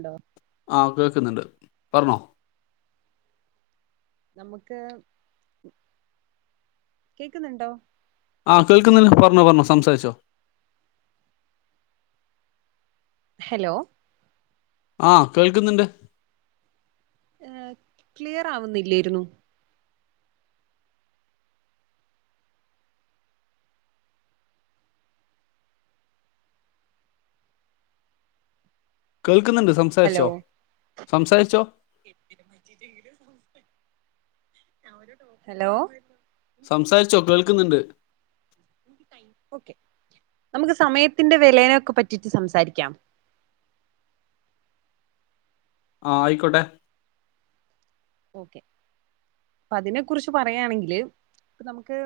ണ്ടോ ആ കേക്കുന്നുണ്ട് പറഞ്ഞോ നമുക്ക് കേക്കുന്നുണ്ടോ ആ കേൾക്കുന്നില്ല പറഞ്ഞോ പറഞ്ഞോ സംസാരിച്ചോ ഹലോ ആഹ കേൾക്കുന്നുണ്ട് ഏർ ക്ലിയർ ആവുന്നില്ലായിരുന്നു കേൾക്കുന്നുണ്ട് ഹലോ സംസാരിച്ചോ സംസാരിച്ചോ ഹലോ സംസാരിച്ചൊ കേൾക്കുന്നുണ്ട് ഓക്കെ നമുക്ക് സമയത്തിന്റെ വിലയെ പറ്റിട്ട് സംസാരിക്കാം ആഹ ആയിക്കോട്ടെ ഓക്കെ അ അതിനെ കുറിച്ച് പറയായാണെങ്കില് നമുക്ക്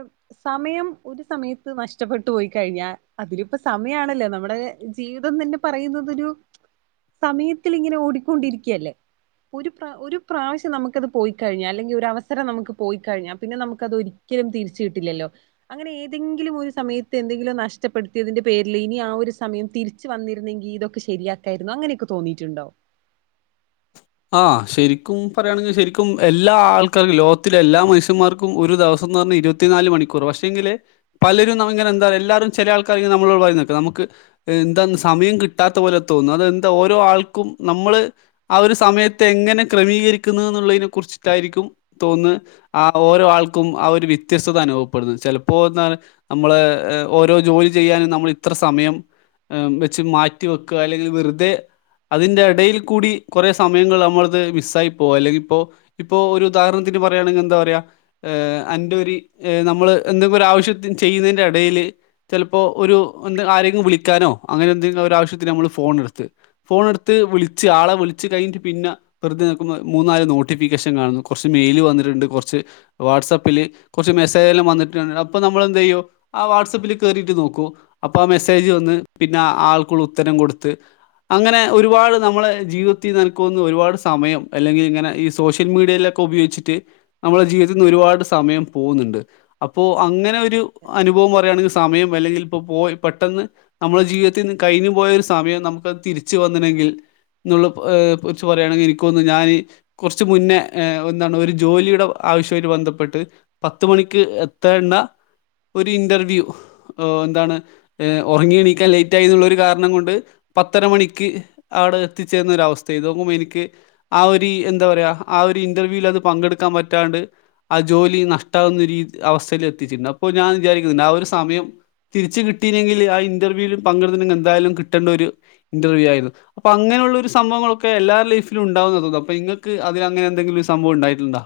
സമയം ഒരു സമയത്ത് നഷ്ടപ്പെട്ടു പോയി കഴിഞ്ഞാൽ അതില ഇപ്പോ സമയണല്ലോ നമ്മുടെ ജീവിതം തന്നെ പറയുന്നതൊരു സമയത്തിൽ ഇങ്ങനെ ഓടിക്കൊണ്ടിരിക്കല്ലേ ഒരു പ്ര ഒരു പ്രാവശ്യം നമുക്ക് പോയി കഴി അല്ലെങ്കിൽ ഒരു അവസരം നമുക്ക് പോയി കഴിഞ്ഞാൽ പിന്നെ നമുക്ക് അത് ഒരിക്കലും തിരിച്ച് കിട്ടില്ലലോ അങ്ങനെ ഏതെങ്കിലും ഒരു സമയത്ത് എന്തെങ്കിലും നഷ്ടപ്പെടുത്തിയതിന്റെ പേരില് ഇനി ആ ഒരു സമയം തിരിച്ചു വന്നിരുന്നെങ്കിൽ ഇതൊക്കെ ശരിയാക്കായിരുന്നു അങ്ങനെയൊക്കെ തോന്നിട്ടുണ്ടോ ആ ശരിക്കും പറയുകയാണെങ്കിൽ ശരിക്കും എല്ലാ ആൾക്കാർക്കും ലോകത്തിലെ എല്ലാ മനുഷ്യന്മാർക്കും ഒരു ദിവസം പറഞ്ഞാൽ ഇരുപത്തി നാല് മണിക്കൂർ പക്ഷെ എങ്കില് പലരും അങ്ങെന്താ എല്ലാവും ചില ആൾക്കാെ നമ്മോ പറയ നമുക്ക് എന്താ സമയം കിട്ടാത്ത പോലെ തോന്നുന്നു അത് എന്തോ ഓരോ ആൾക്കും നമ്മള് ആ ഒരു സമയത്ത് എങ്ങനെ ക്രമീകരിക്കുന്നത് എന്നുള്ളതിനെ കുറിച്ചിട്ടായിരിക്കും തോന്നുന്നത് ആ ഓരോ ആൾക്കും ആ ഒരു വ്യത്യസ്തത അനുഭവപ്പെടുന്നു ചിലപ്പോ എ നമ്മള് ഓരോ ജോലി ചെയ്യാനും നമ്മൾ ഇത്ര സമയം വെച്ച് മാറ്റി വെക്കുക അല്ലെങ്കിൽ വെറുതെ അതിന്റെ ഇടയിൽ കൂടി കുറെ സമയങ്ങൾ നമ്മളത് മിസ് ആയി പോകും അല്ലെങ്കിൽ ഇപ്പോ ഇപ്പോ ഒരു ഉദാഹരണത്തിന് പറയുകയാണെങ്കിൽ എന്താ പറയാ അന്റെ ഒരു നമ്മള് എന്തെങ്കിലും ഒരു ആവശ്യ ചെയ്യുന്നതിന്റെ ഇടയിൽ ചിലപ്പോ ഒരു ആരെകിലും വിളിക്കാനോ എെിലുംശ്യമ്മ ഫോ എടുത്ത് ഫോണ എടുത്ത് വിളച്ച് ആളെ വി കഴിഞ്ഞ പിന്ന വെറുതെ നോക്കുമ്പോ മൂന്ന നോട്ടിഫിക്കേഷൻ കാണുന്നു മെയിൽ വിട്ടുണ്ട് കുറച്ചു കുറ വാട്സാപ്പിൽ കുറച്ച് മെസ്സേജ് വന്നിട്ട് ഉണ്ടോ അപ്പൊ നന്നായി എന്ത് ചെയ്യും ആ വാട്സാപ്പിൽ കേറിട്ട് നോക്കും അ മെസ്സേജ് വന്ന് പിന്നെ ആൾക്കുള്ള ഉത്തരം കൊടുത്ത് അങ്ങനെ ഒരുപാട് നമ്മളെ ജീവിത നിൽക്കുന്ന ഒരുപാട് സമയം അല്ലെങ്കിൽ ഇങ്ങനെ ഈ സോഷ്യൽ മീഡിയയിലൊക്കെ ഉപയോഗിച്ചിട്ട് നമ്മുടെ ജീവിതത്തി ഒരുപാട് ഒരുപാട് സമയം പോകുന്നുണ്ട് അപ്പോൾ അങ്ങനെ ഒരു അനുഭവം പറയുകയാണെങ്കിൽ സമയം അല്ലെങ്കിൽ ഇപ്പോ പോയി പെട്ടെന്ന് നമ്മുടെ ജീവിതത്തിൽ കഴിഞ്ഞു പോയ ഒരു സമയം നമുക്ക് അത് തിരിച്ചു വന്നില്ലെങ്കിൽ നുള്ള കുറിച്ച് പറയാണെങ്കിൽ എനിക്കൊന്നുന്നു ഞാൻ കുറച്ച് മുന്നേ എന്താണ് ഒരു ജോലിയുടെ ആവശ്യമായി ബന്ധപ്പെട്ട് പത്ത് മണിക്ക് എത്തേണ്ട ഒരു ഇന്റർവ്യൂ എന്താണ് ഉറങ്ങി എണീക്കാൻ ലേറ്റ് ആയി എന്നുള്ള ഒരു കാരണം കൊണ്ട് പത്തര മണിക്ക് അവിടെ എത്തി ചെയ്യുന്നൊരവസ്ഥ ഇത് നോക്കുമ്പോ എനിക്ക് ആ ഒരു എന്താ പറയ ആ ഒരു ഇൻറർവ്യൂവിൽ അത് പങ്കെടുക്കാൻ പറ്റാണ്ട് ആ ജോലി നഷ്ടാവുന്ന അവസ്ഥയിൽ എത്തിച്ചിട്ടുണ്ട് അപ്പൊ ഞാൻ വിചാരിക്കുന്നുണ്ട് ആ ഒരു സമയം തിരിച്ച കിട്ടയില്ലെങ്കിൽ ആ ഇന്റർവ്യൂൽ പങ്കെടുന്നെങ്കിൽ എന്തായാലും കിട്ടേണ്ട ഒരു ഇന്റർവ്യൂ ആയിരുന്നു അപ്പൊ അങ്ങനെയുള്ള ഒരു സംഭവങ്ങളൊക്കെ എല്ലാ ലൈഫിലും ഉണ്ടാവും എന്ന് തോന്നുന്നു അപ്പൊ നിങ്ങൾക്ക് അതിൽ അങ്ങനെ എന്തെങ്കിലും ഒരു സംഭം ഉണ്ടായിട്ടുണ്ടോ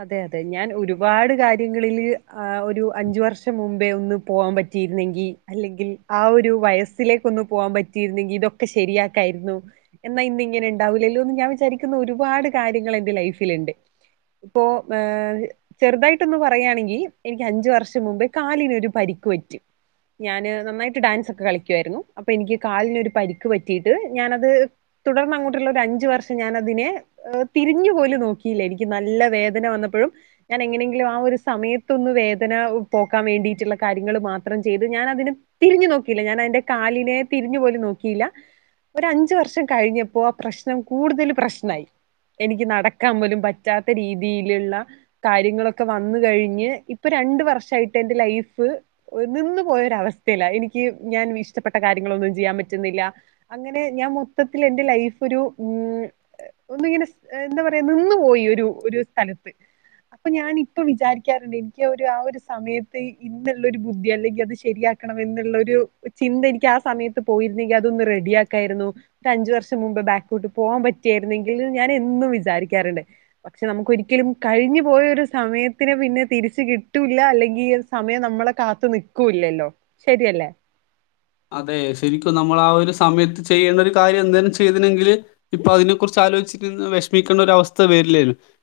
അതെ അതെ ഞാൻ ഒരുപാട് കാര്യങ്ങളില് ആ ഒരു അഞ്ചു വർഷം മുമ്പേ ഒന്ന് പോകാൻ പറ്റിയിരുന്നെങ്കിൽ ആ ഒരു വയസ്സിലേക്ക് ഒന്നു പോകാൻ പറ്റിയിരുന്നെങ്കി ഇതൊക്കെ ശരിയാക്കായിരുന്നു എന്നാ ഇന്ന ഇങ്ങനെ ഉണ്ടാവില്ലല്ലോന്ന് ഞാൻ വിചാരിക്കുന്ന ഒരുപാട് കാര്യങ്ങൾ എന്റെ ലൈഫിൽ ഉണ്ട് ഇപ്പോ ചെറുതായിട്ടൊന്ന് പറയുകയാണെങ്കിൽ എനിക്ക് അഞ്ചു വർഷം മുമ്പേ കാലിനൊരു പരിക്ക് പറ്റി [unintelligible] ഞാന് നന്നായിട്ട് ഡാൻസ് ഒക്കെ കളിക്കുായിരുന്നു അപ്പൊ എനിക്ക് കാലിനൊരു ഒരു പരിക്ക് പറ്റിട്ട് ഞാനത് തുടർന്ന് അങ്ങോട്ടുള്ള ഒരു അഞ്ചു വർഷം ഞാൻ അതിനെ തിരിഞ്ഞു പോലും നോക്കിയില്ല എനിക്ക് നല്ല വേദന വന്നപ്പോഴും ഞാൻ എങ്ങനെങ്കിലും ആ ഒരു സമയത്തൊന്ന് വേദന പോക്കാൻ വേണ്ടിയിട്ടുള്ള കാര്യ മാത്രം ചെയ്ത് ഞാൻ അതിനെ തിരിഞ്ഞു നോക്കിയില്ല ഞാൻ അതിന്റെ കാലിനെ തിരിഞ്ഞു പോലും നോക്കിയില്ല ഒരു അഞ്ചു വർഷം കഴിഞ്ഞപ്പോ ആ പ്രശ്നം കൂടുതൽ പ്രശ്നമായി എനിക്ക് നടക്കാൻ പോലും പറ്റാത്ത രീതിയിലുള്ള കാര്യങ്ങളൊക്കെ വന്ന കഴിഞ്ഞ് ഇപ്പൊ രണ്ട വർഷമായിട്ട് എന്റെ ലൈഫ് നിന്നു പോയൊരവസ്ഥല്ല എനിക്ക് ഞാൻ ഇഷ്ടപ്പെട്ട കാര്യങ്ങളൊന്നും ചെയ്യാൻ പറ്റുന്നില്ല അങ്ങനെ ഞാൻ മൊത്തത്തിൽ എന്റെ ലൈഫ് ഒരു ഒന്ന ഇങ്ങനെ എന്താ പറയാ നിന്നു പോയി ഒരു ഒരു സ്ഥലത്ത് അപ്പൊ ഞാാനിപ്പ വിചാരിക്കാറുണ്ട് എനിക്ക് ആ ഒരു സമയത്ത് ഇന്നുള്ള ഒരു ബുദ്ധി അല്ലെങ്കിൽ അത് ശരിയാക്കി ുള്ളരു ചിന്ത എനിക്ക് ആ സമയത്ത് പോയിരുന്നെങ്കി അതൊന്ന് റെഡിയ ആക്കായിരുന്നു ട്ട ഒരു അഞ്ചു വർഷം മുമ്പ് ബാക്കോട്ട് പോകാൻ പറ്റിയായിരുന്നെങ്കിൽ ഞാൻ എന്നും വിചാരിക്കാറുണ്ട് പക്ഷെ നമുക്ക്ൊരിക്കലും കഴിഞ്ഞു പോയ ഒരു സമയത്തിന് പിന്നെ തിരിച്ച കിട്ടൂല്ല അല്ലെങ്കിൽ ഈ സമയം നമ്മ നമ്മളെ കാത്തു നിക്കൂല്ലല്ലോ ശരിയല്ലേ അതെ ശരിക്കും നമ്മൾ ആ ഒരു സമയത്ത് ചെയ്യേണ്ട ഒരു കാര്യം എന്തേും ചെയ്തുന്നെങ്കിൽ ഇപ്പൊ അതിനെ കുുറിച്ച് ആലോചിച്ചു വിഷമിക്കേണ്ടഅവസ്ഥ വരില്ല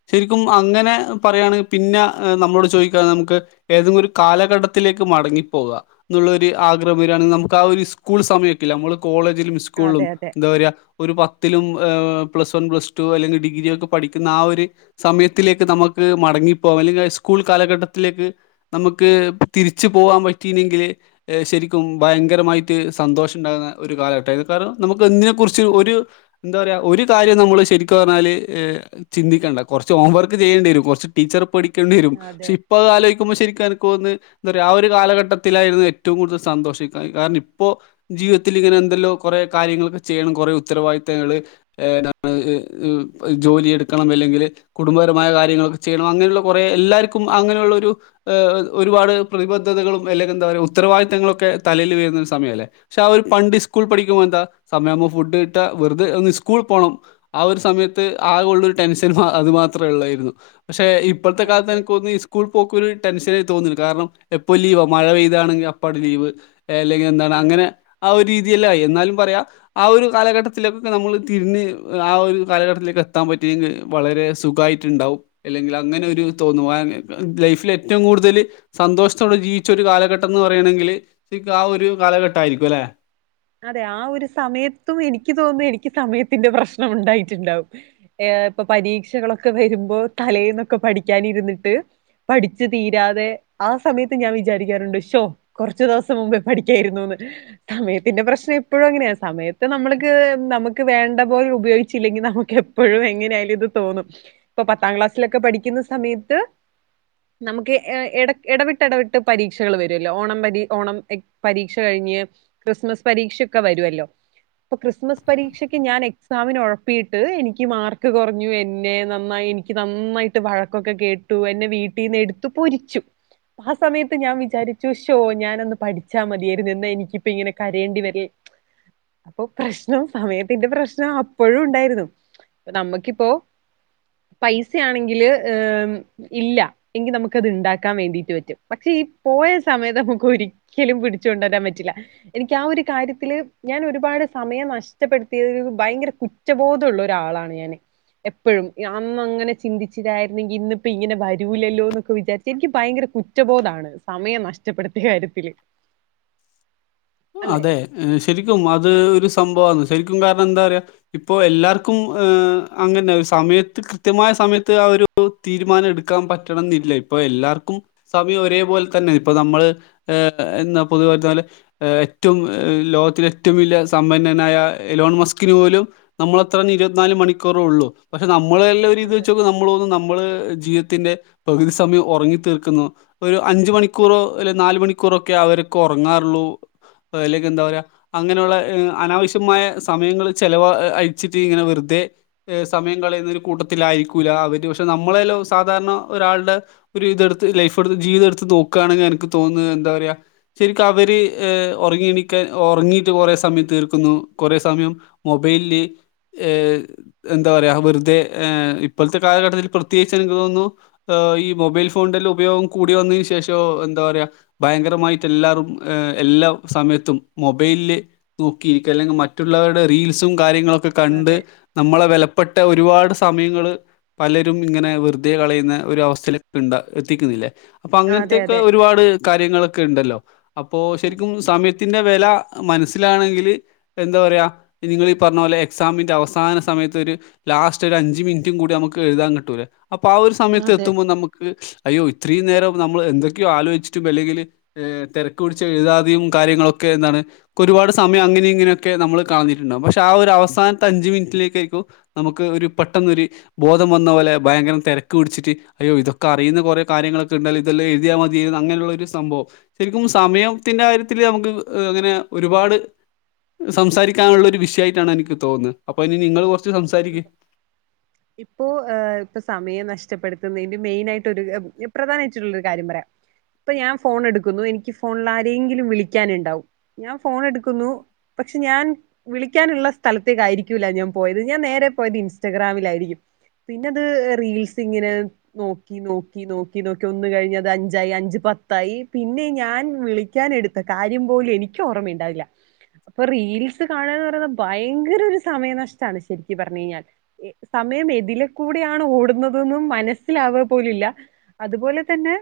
ശരിക്കും അങ്ങനെ പറയുകയാണെങ്കിൽ പിന്നെ നമ്മ ചോദിക്കാ നമുക്ക് ഏതങ്കിലും കാലഘട്ടത്തിലേക്ക് മടങ്ങിപ്പോകാം എന്നുള്ള ഒരു ആഗ്രഹം വരാണെിൽ നമ ആ ഒരു സ്കൂൾ സമയക്ക നമ്മള് കോളേജിലും അതെ സ്കൂളിലും അതെ എന്താ പറയുക ഒരു പത്ത് ത്തിലും പ്ലസ് വൺ പ്ലസ് ടു അല്ലെങ്കിൽ ഡിഗ്രി ഒക്കെ പഠിക്കുന്ന ആ ഒരു സമയത്തിലേക്ക് നമുക്ക് മടങ്ങ ഇറങ്ങിപ്പോക അല്ലെങ്കിൽ സ്കൂൾ കാലഘട്ടത്തിലേക്ക് നമുക്ക് തിരിച്ചു പോകൻ പറ്റിെങ്കിൽ ശരിക്കും ഭയങ്ക ഭയങ്കരമായിട്ട് സന്തോഷം ഉണ്ടാകുന്ന ഒരു കാലഘട്ട കാരണം നമുക്ക് ഇതിനെ കുുറിച്ച് ഒരു അതെ എന്താ പറയുക ഒരു കാര്യം നമ്മൾ ശരിക്കു പറഞ്ഞാൽ ചിന്തിക്കേണ്ട കുറച്ച് ഹോംവർക്ക് ചെയ്യേണ്ടി വരും കുറച്ച് ടീച്ചർ പഠിക്കേി വരും പെ അതെ ഇപ്പൊത് ആലോചിക്കുമ്പോ ശരിക്ക എന്ത പറ ആ ഒരു കാലഘട്ടത്തിലായിരുന്നു ഏറ്റവും കൂടുതൽ സന്തോഷിക്ക കാരണം ഇപ്പോ ജീവിതത്തിൽ ഇങ്ങനെ എന്തല്ലോ കുറേ കാര്യങ്ങളൾൊക്കെ ചെയ്യണം കുറേ ഉത്തരവാദിത്തങ്ങൾ ജോലി എടുക്കണം അല്ലെങ്കിൽ കുടുംബപരമായ കാര്യങ്ങളൊക്കെ ചെയ്യണം അങ്ങനെയുള്ള കുറെ എല്ലാ എല്ലാർക്കും അങ്ങനെയുള്ള ഒരു ഒരുപാട് പ്രതിബദ്ധതകളും അല്ലെങ്കിൽ എന്താ പറയുക ഉത്തരവാദിത്തങ്ങളൊക്കെ തലയിൽ വീയുന്ന ഒരു സമയ അല്ലേ പക്ഷെ ഒരു പണ്ട് സ്കൂൾ പഠിക്കുമ്പോൾ എന്താ സമയാകുമ്പോൾ ഫുഡ് കിട്ടാ വെറുതഒന്ന് സ്കൂൾ പോണം ആ ഒരു സമയത്ത് ആകുള്ള ഒരു ടെൻഷൻ അത് മാത്രമേ ഉള്ളായിരുന്നു പക്ഷെ ഇപ്പോഴത്തെ കാലത്ത് അതെ എനിക്ക് തന്ന ഈ സ്കൂൾ പോക്ക ഒരു ടെൻഷനായി തോന്നില്ല കാരണം എപ്പോൊ ലീവ മഴ പെയ്താണെങ്കിൽ അപ്പട്ട് ലീവ് അല്ലെങ്കിൽ എന്താണ് അതെ അങ്ങനെ ആ ഒരു രീതിയല്ല ആയി എന്നാലും പറയാം ആ ഒരു കാലഘട്ടത്തിലേക്കൊക്കെ നമ്മൾ തിരിഞ് ആ ഒരു കാലഘട്ടത്തിലേക്ക് എത്താൻ പറ്റിയെങ്കിൽ വളരെ സുഖായിട്ടുണ്ടാവും അല്ലെങ്കിൽ അങ്ങനെ ഒരു തോന്നു ലൈഫിൽ ഏറ്റവും കൂടുതൽ സന്തോഷത്തോടെ ചീച്ച ഒരു കാലഘട്ടംന്ന് പറയണെങ്കില് ആ ഒരു കാലഘട്ട ആയിരിക്കും അല്ലെ അതെ ആ ഒരു സമയത്തും എനിക്ക് തോന്നുന്ന എനിക്ക് സമയത്തിന്റെ പ്രശ്നം ഉണ്ടായിട്ടുണ്ടാവും ഇൊ പരീക്ഷകളൊക്കെ വരുമ്പോ തലേന്നൊക്കെ പഠിക്കാനിരുന്നിട്ട് പഠിച്ചു തീരാതെ ആ സമയത്ത് ഞാൻ വിചാരിക്കാറുണ്ട് ഷോ കുറച്ചു ദിവസം മുമ്പേ പഠിക്കായിരുന്നുന്ന് തമ പിന്നെ പ്രശ്നം എപ്പോഴും അങ്ങനെയാ സമയത്ത് നമ്മൾക്ക് നമുക്ക് വേണ്ട പോലെ ഉപയോഗിച്ചില്ലെങ്കിൽ നമുക്ക് എപ്പോഴും എങ്ങനെയ ആാലും ഇത് തോന്നും ഇപ്പൊ പത്താം ക്ലാസ്സിലൊക്കെ പഠിക്കുന്ന സമയത്ത് നമുക്ക്ട ഇടവിട്ട് ഇടവിട്ട് പരീക്ഷകൾ വരുമല്ലോ ഓണം ഓണം പരീക്ഷ കഴി ക്രിസ്മസ് പരീക്ഷൊക്കെ വരുല്ലോ ഇപ്പൊ ക്രിസ്മസ് പരീക്ഷക്ക് ഞാൻ എക്സാമിന് ഉഴപ്പിട്ട് എനിക്ക് മാർക്ക് കുറഞ്ഞു എന്നെ നന്നായി എനിക്ക് നന്നായിട്ട് വഴക്കൊക്കെ കേട്ടു എന്നെ വീട്ടിന്ന് എടുത്തു പൊരിച്ചു ആ സമയത്ത് ഞാൻ വിചാരിച്ചുഷോ ഞാനൻന്ന് പഠിച്ചാൽ മതിയായിരുന്നു നിന്ന് എനിക്കിപ്പ ഇങ്ങനെ കരയേണ്ടി വരില്ലേ അപ്പൊ പ്രശ്നം സമയത്തിന്റെ പ്രശ്നം അപ്പോഴും ഉണ്ടായിരുന്നു നമ്മക്കിപ്പോ പൈസ ആണെങ്കില് ഇല്ല എങ്കിൽ നമുക്ക്ത് ഉണ്ടാക്കാൻ വേണ്ടിട്ട് പറ്റും പക്ഷേ ഈ പോയ സമയത്ത് നമുക്ക് ഒരിക്കലും പിടിച്ചു കൊണ്ട വരാൻ പറ്റില്ല എനിക്ക് ആ ഒരു കാര്യത്തില്ൽ ഞാൻ ഒരുപാട് സമയം നഷ്ടപ്പെടുത്തിയ ഭയങ്കര കുറ്റബോധമുള്ള ഒരാള ണ ഞന എപ്പോഴും അന്ന് അങ്ങനെ ചിന്തിച്ചതായിുന്നെങ്കിൽ ഇന്നിപ്പ ഇങ്ങനെ വരൂലല്ലോ എന്നൊക്കെ വിചാരിച്ച എനിക്ക് ഭയങ്കര കുറ്റബോധമാണ് സമയം നഷ്ടപ്പെടുത്തിയ കാര്യത്തില് അല്ലെ? അതെ ശരിക്കും അത് ഒരു സംഭവന്ന് ശും കാരണം എന്താ പറയാ ഇപ്പോ എല്ലാർക്കും് അങ്ങനെ സമയത്ത് കൃത്യമായ സമയത്ത് ഒരു തീരുമാനം എടുക്കാൻ പറ്റണ എന്നില്ല ഇപ്പൊ എല്ലാർക്കും സമയം ഒരേപോലെ തന്നെ ഇപ്പൊ നമ്മള് ഏ എന്നാ പൊതുവായിാല് ഏ ഏറ്റവും ലോകത്തിലെ ഏറ്റവും വലിയ സമ്പന്നനായ എലോൺ മസ്കിന് പോലും നമ്മളത്ര ഇരുപത്തിനാല് മണിക്കറ ഉള്ളൂ പക്ഷെ നമ്മള നല്ല ഒരുീതി അതെ വെച്ച നമ്മ മ്മ ജീവിതത്തിന്റെ പകുതി സമയം ഉറങ്ങി തീർക്കുന്നു ഒരു അഞ്ച മണിക്കൂറോ അല്ലെ നാല മണിക്കൂ റൊക്കെ അവർക്ക് ഉറങ്ങാറുള്ളൂ അല്ലക്ക് എന്താ പറയാ അങ്ങനെയുള്ള അനാവശ്യമായ സമയങ്ങൾ ചെിലവ അഴിച്ചിട്ട് ഇങ്ങനെ വെറതെ സമയം കളയുന്ന ഒരു കൂട്ടത്തിലായിരിക്കൂില്ല അവര് പക്ഷെ നമ്മളെല്ലാം സാധാരണ ഒരാളുടെ ഒരു ഇതെടുത്ത് ലൈഫ്ടുത്ത് ജീവിതം എടുത്ത് നോക്കുകയാണെങ്കിൽ എനിക്ക് തോന്നുന്നു എന്താ പറയാ ശരിക്കും അവര് ഏ ഉറങ്ങിണിക്കാൻ ഉറങ്ങീയിട്ട് കുറെേ സമയം തീർക്കുന്നു കുറെേ സമയം മൊബൈലില് ഏ എന്താ പറയാ വെറുതെ ഇപ്പോഴത്തെ കാലഘട്ടത്തിൽ പ്രത്യേകിച്ച് എനിക്ക് തോന്നുന്നു ഈ മൊബൈൽ ഫോണന്റെ ഉപയോഗം കൂടി വന്നതിനന് ശേഷം എന്താ പറയ ഭയങ്കരമായിട്ട് എല്ലാവരും എല്ലാ സമയത്തും മൊബൈലിൽ നോക്കിയിരിക്കുക അല്ലെങ്കിൽ മറ്റുള്ളവരുടെ റീൽസും കാര്യങ്ങളൊക്കെ കണ്ട് അതെ. നമ്മളെ വിലപ്പെട്ട ഒരുപാട് സമയങ്ങൾ പലരും ഇങ്ങനെ വെറുതെ കളയുന്ന ഒരു അവസ്ഥയിൽ എത്തിയിട്ടില്ലേ അപ്പൊ അതെ അങ്ങനത്തെൊക്കെ അതെ ഒരുപാട് കാര്യങ്ങളൊക്കെ ഉണ്ടല്ലോ അപ്പൊ അതെ ശരിക്കും സമയത്തിന്റെ വില മനസ്സിലാണെങ്കിൽ എന്താ പറയുക നിങ്ങീഈ പറഞ്ഞ പോോലെ എക്സാമിൻ്റെ അവസാന സമയത്തഒരു ലാസ്റ്റ് ഒരു അഞ്ചു മിനിറ്റും കൂടി നമുക്ക് എഴുതാൻ കിട്ടൂലേ അപ്പൊ ആ ഒരു സമയത്ത് അതെ. എത്തുമ്പോൾ നമുക്ക് അയ്യോ ഇത്രയും നേരം നമ്മൾ എന്തൊക്കെയോ ആലോചിച്ചിട്ടും അല്ലെങ്കിൽതിര കുച്ച് എഴുതാതും കയങ്ങളൊക്കെ എന്താണ് ഒരുപാട് സമയംങ്ങന ഇങ്ങനൊക്കെ നമ്മൾ കാണിട്ടുണ്ടകും പക്ഷെ ഒരു അവസാനത്തെ അഞ്ച മിനിറ്റിലേക്ക ആയിരിക്കോ നമുക്ക് ഒരു പെട്ടെന്നൊ ഒരു ബോധം വന്ന പോലെ ഭയങ്കര തിരക്ക് കുടിച്ച് അയോ ഇതൊക്കെ അറുന്ന കുറേ കാര്യങ്ങളൊക്കെ ഉണ്ടാൽ ഇതൊം എഴതിയാൽ മതി അങ്ങനുള്ള ഒരു സംഭവം ശരിക്ക സമയത്തിന്റെറെ കാര്യത്തിൽ നമുക്ക് അങ്ങനെ ഒരുപാട് സംസാരിക്കാനുള്ള ഒരു വിഷയയിട്ടാണ് എനിക്ക് തോന്നുന്നത് അപ്പൊ അതിന് നിങ്ങൾ കുറച്ച് സംസാരിക്ക് ഇപ്പോ ഏ ഇപ്പൊ സമയം നഷ്ട ഇച്ചപ്പെടുത്തുന്നതിന്റെ മെയിൻ ആയിട്ട് ഒരു പ്രധാനമായിട്ടുള്ളൊരു കാര്യം പറയാം ഇപ്പൊ ഞാൻ ഫോൺ എടുക്കുന്നു എനിക്ക് ഫോണിൽ ആരെങ്കിലും വിളിക്കാന ഉണ്ടാവും ഞാൻ ഫോൺ എടുക്കുന്നു പക്ഷെ ഞാൻ വിളിക്കാനുള്ള സ്ഥലത്തേക്ക ആയിരിക്കൂല്ല ഞാൻ പോയത് ഞാൻ നേരെ പോയത് ഇൻസ്റ്റാഗ്രാമിലായിരിക്കും പിന്നെ അത് റീൽസി ഇങ്ങനെ നോക്കി നോക്കി നോക്കി നോക്കി ഒന്ന് കഴിഞ്ഞ അത് അഞ്ചായി അഞ്ച പത്തായി പിന്നെ ഞാൻ വിളിക്കൻ എടുത്ത കാര്യം പോലും എനിക്കും ഓർമ്മുണ്ടാവില്ല അപ്പൊ റീൽസ് കാണുകന്ന് പറയ ഭയങ്കര ഒരു സമയ നഷ്ടമാണ് ശരിക്ക പറഞ്ഞു കഴിഞ്ഞാൽ സമയം എതിലെക്കൂടെയാണ് ഓടുന്നതും മനസ്സിലാവുക പോലില്ല അതുപോലെ തന്നെ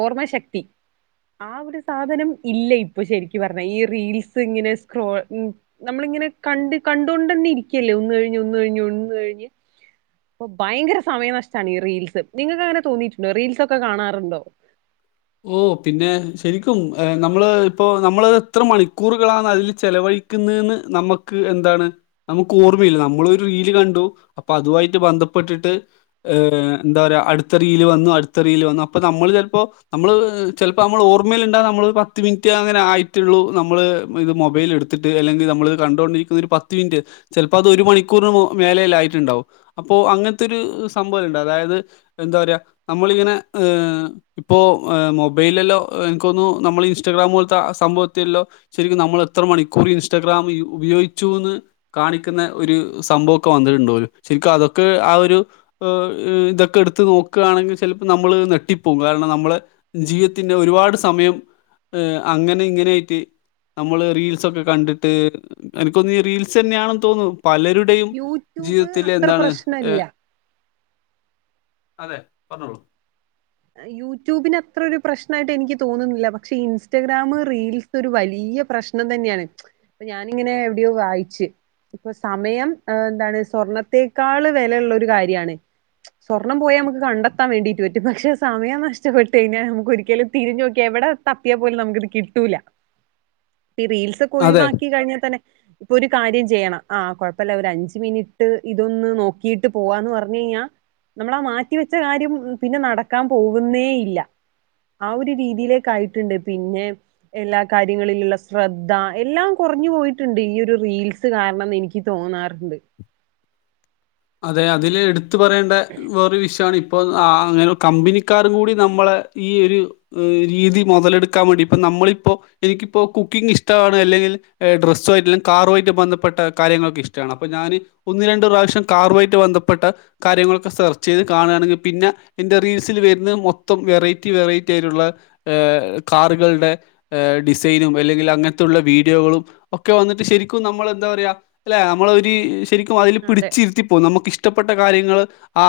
ഓർമ്മ ശക്തി ആ ഒരു ഒരു സാധനം ഇല്ല ഇപ്പൊ ശരിക്ക പറഞ്ഞാ ഈ റീൽസ് ഇങ്ങനെക്രോ നമ്മള ഇങ്ങനെ കണ്ട് കണ്ടുകൊണ്ട് തന്നെ ഇരിക്കല്ലേ ഒന്നുകഴിഞ്ഞ് ഒന്ന കഴിഞ്ഞ് ഒന്ന കഴിഞ്ഞ് അപ്പൊ ഭയങ്കര സമയനഷ്ടമാണ് ഈ റീൽസ് നിങ്ങക്ക് അങ്ങനെ തോന്നിയിട്ടുണ്ടോ റീൽസ് ഒക്കെ കാണാറുണ്ടോ ഓ പിന്നെ ശരിക്കും നമ്മള് ഇപ്പോ നമ്മൾ എത്ര മണിക്കൂറുകളാ അതിൽ ചെലവഴി നക്ക് എന്താണ് നമുക്ക് ഓർമ്മയില്ല നമ്മളൊരു റീൽ കണ്ടു അപ്പൊ അതുമായിട്ട് ബന്ധപ്പെട്ടിട്ട് എന്താ പറയാ അടുത്ത റീൽ വന്നു അടുത്ത റീൽ വന്നു അപ്പൊ നമ്മള് ചിലപ്പോ നമ്മള് ചിലപ്പോൾ നമ്മൾ ഓർമ്മയിൽഉണ്ടാ നമ്മള് പത്ത് മിനിറ്റ് അങ്ങനെ ആയിട്ടുള്ളൂ നമ്മള് ഇത് മൊബൈൽ എടുത്ത് ട്ട് അല്ലെങ്കിൽ നമ്മള് കണ്ടൊണ്ടിരിക്കുന്ന ഒരു പത്ത് മിനിറ്റ് ചിലപ്പോ അത് ഒരു മണിക്കൂറി മേലല്ലായിട്ടുണ്ടാവും ഇപ്പോൊ അങ്ങനത്തെരു സംഭവംഇണ്ട് അതായത് എന്താ പറയാ നമ്മളിങ്ങനെ ഇപ്പോമൊബൈലല്ലോ എനിക്ക തോന്നുന്നു നമ്മൾ ഇൻസ്റ്റാഗ്രാം പോലത്തെ ആ സംഭവത്തില്ലോ ശരിക്കും നമ്മൾ എത്ര മണിക്കൂർ ഇൻസ്റ്റാഗ്രാം ഉപയോഗിച്ചുന്ന് കാണിക്കുന്ന ഒരു സംഭവ ഒക്കെ വന്നിട്ടുണ്ടല ശരിക്ക അതൊക്കെ ആ ഒരു ഇതൊക്കെ എടു നോക്കയാണെങ്കിൽ നമ്മൾ നെട്ടിപ്പോും കാര നമ്മള് ജീവിതത്തിന്റെ ഒരുപാട് സമയം അങ്ങനെ ഇങ്ങനൊയിട്ട് നമ്മള് റീൽസ ഒക്കെ കണ്ടിട്ട് എനിക്കൊന്ന റീൽസ് തന്നെയാണെന്ന് തോന്നുന്നു പലരുടെയും യൂട്യൂബ് ജീവിതത്തി അത്ര എന്താണ് ഏ പ്രശ്നല്ല അതെ പറഞ്ഞോളു യൂട്യൂബി അത്ര ഒരു പ്രശ്നയിട്ട് എനിക്ക് തോന്നുന്നില്ല പക്ഷെ ഇൻസ്റ്റാഗ്രാാം റീൽസ് ഒരു വലിയ വലിയ പ്രശ്നം തന്നെയാണ് അപ്പൊ ഞാനിങ്ങനെ എവിടെയോ വായിച്ച് ഇപ്പൊ സമയം എന്താണ് സ്വർണത്തേക്കാള് വിലള്ള ഒരു കാര്യണ് സ്വർണം പോയാൽ നമക്ക് കണ്ടെത്താൻ വേണ്ടീട്ട് പറ്റും പക്ഷെ സമയം നഷ്ടപ്പെട്ട് കഴിാൽ നമുക്ക് ഒരിക്കലും തിരിഞ്ഞു നോക്കിയാ എവിടെ തപ്പിയ പോലും നമുക്കിത് കിട്ടൂല റീൽസ് ഒക്കെ അതെ ഒഴിവാക്കി കഴിഞ്ഞ തന്നെ ഇപ്പൊ ഒരു കാര്യം ചെയ്യണം ആഹ കൊഴപ്പല്ല ഒരു അഞ്ച് മിനിറ്റ് ഇതൊന്ന് നോക്കിട്ട് പോവാന്ന് പറഞ്ഞ നമ്മളാ മാറ്റിവെച്ച കാര്യം പിന്നെ നടക്കാൻ പോകുന്നേ ഇല്ല ആ ഒരു രീതിയിലേക്ക ആയിട്ടുണ്ട് പിന്നെ എല്ലാ കാര്യങ്ങളിലുള്ള ശ്രദ്ധ എല്ലാം കുറ കുറഞ്ഞു പോയിട്ടുണ്ട് ഈ ഒരു റീൽസ് കാരണംന്ന് എനിക്ക് തോന്നാറുണ്ട് അതെ അതില് എടുത്ത് പറയേണ്ട വേറെ ഒരു വിഷയാണ് ഇപ്പൊ അങ്ങനെ കമ്പനിക്കാരും കൂടി നമ്മളെ ഈ ഒരു രീതി മുതലെടുക്കാൻ വേണ്ടി ഇപ്പ നമ്മ നമ്മളിപ്പോ എനിക്കിപ്പോ കുക്കിംഗ് ഇഷ്ടമാണ് അല്ലെങ്കിൽ ഏ ഡ്രസ്സുമായിട്ട് അല്ലെങ്കിൽ കാറുമായിട്ട് ബന്ധപ്പെട്ട കാര്യങ്ങളൊക്കെ ഇഷ്ടമാണ് അപ്പ ഞാന് ഒന്ന് രണ്ട് പ്രാവശ്യം കാറുമായിട്ട് ബന്ധപ്പെട്ട കാര്യങ്ങളൊക്കെ സെർച്ച് ചെയ്ത് കാണുകയാണെങ്കിൽ പിന്നെ എൻ്റെ റീൽസിൽ വരുന്നത് മൊത്തം വെറൈറ്റി വെറൈറ്റി ആയിട്ടുള്ള ഏഹ് കാറുകളുടെ ഡിസൈനും ഏഹ് അല്ലെങ്കിൽ അങ്ങനത്തുള്ള വീഡിയോകളും ഒക്കെ വന്നിട്ട് ശരിക്കും നമ്മൾ എന്താ പറയാ അല്ലെ നമ്മള ശരിക്കും അതിൽ പിടിച്ച് നമുക്ക് ഇഷ്ടപ്പെട്ട കാര്യങ്ങള് ആ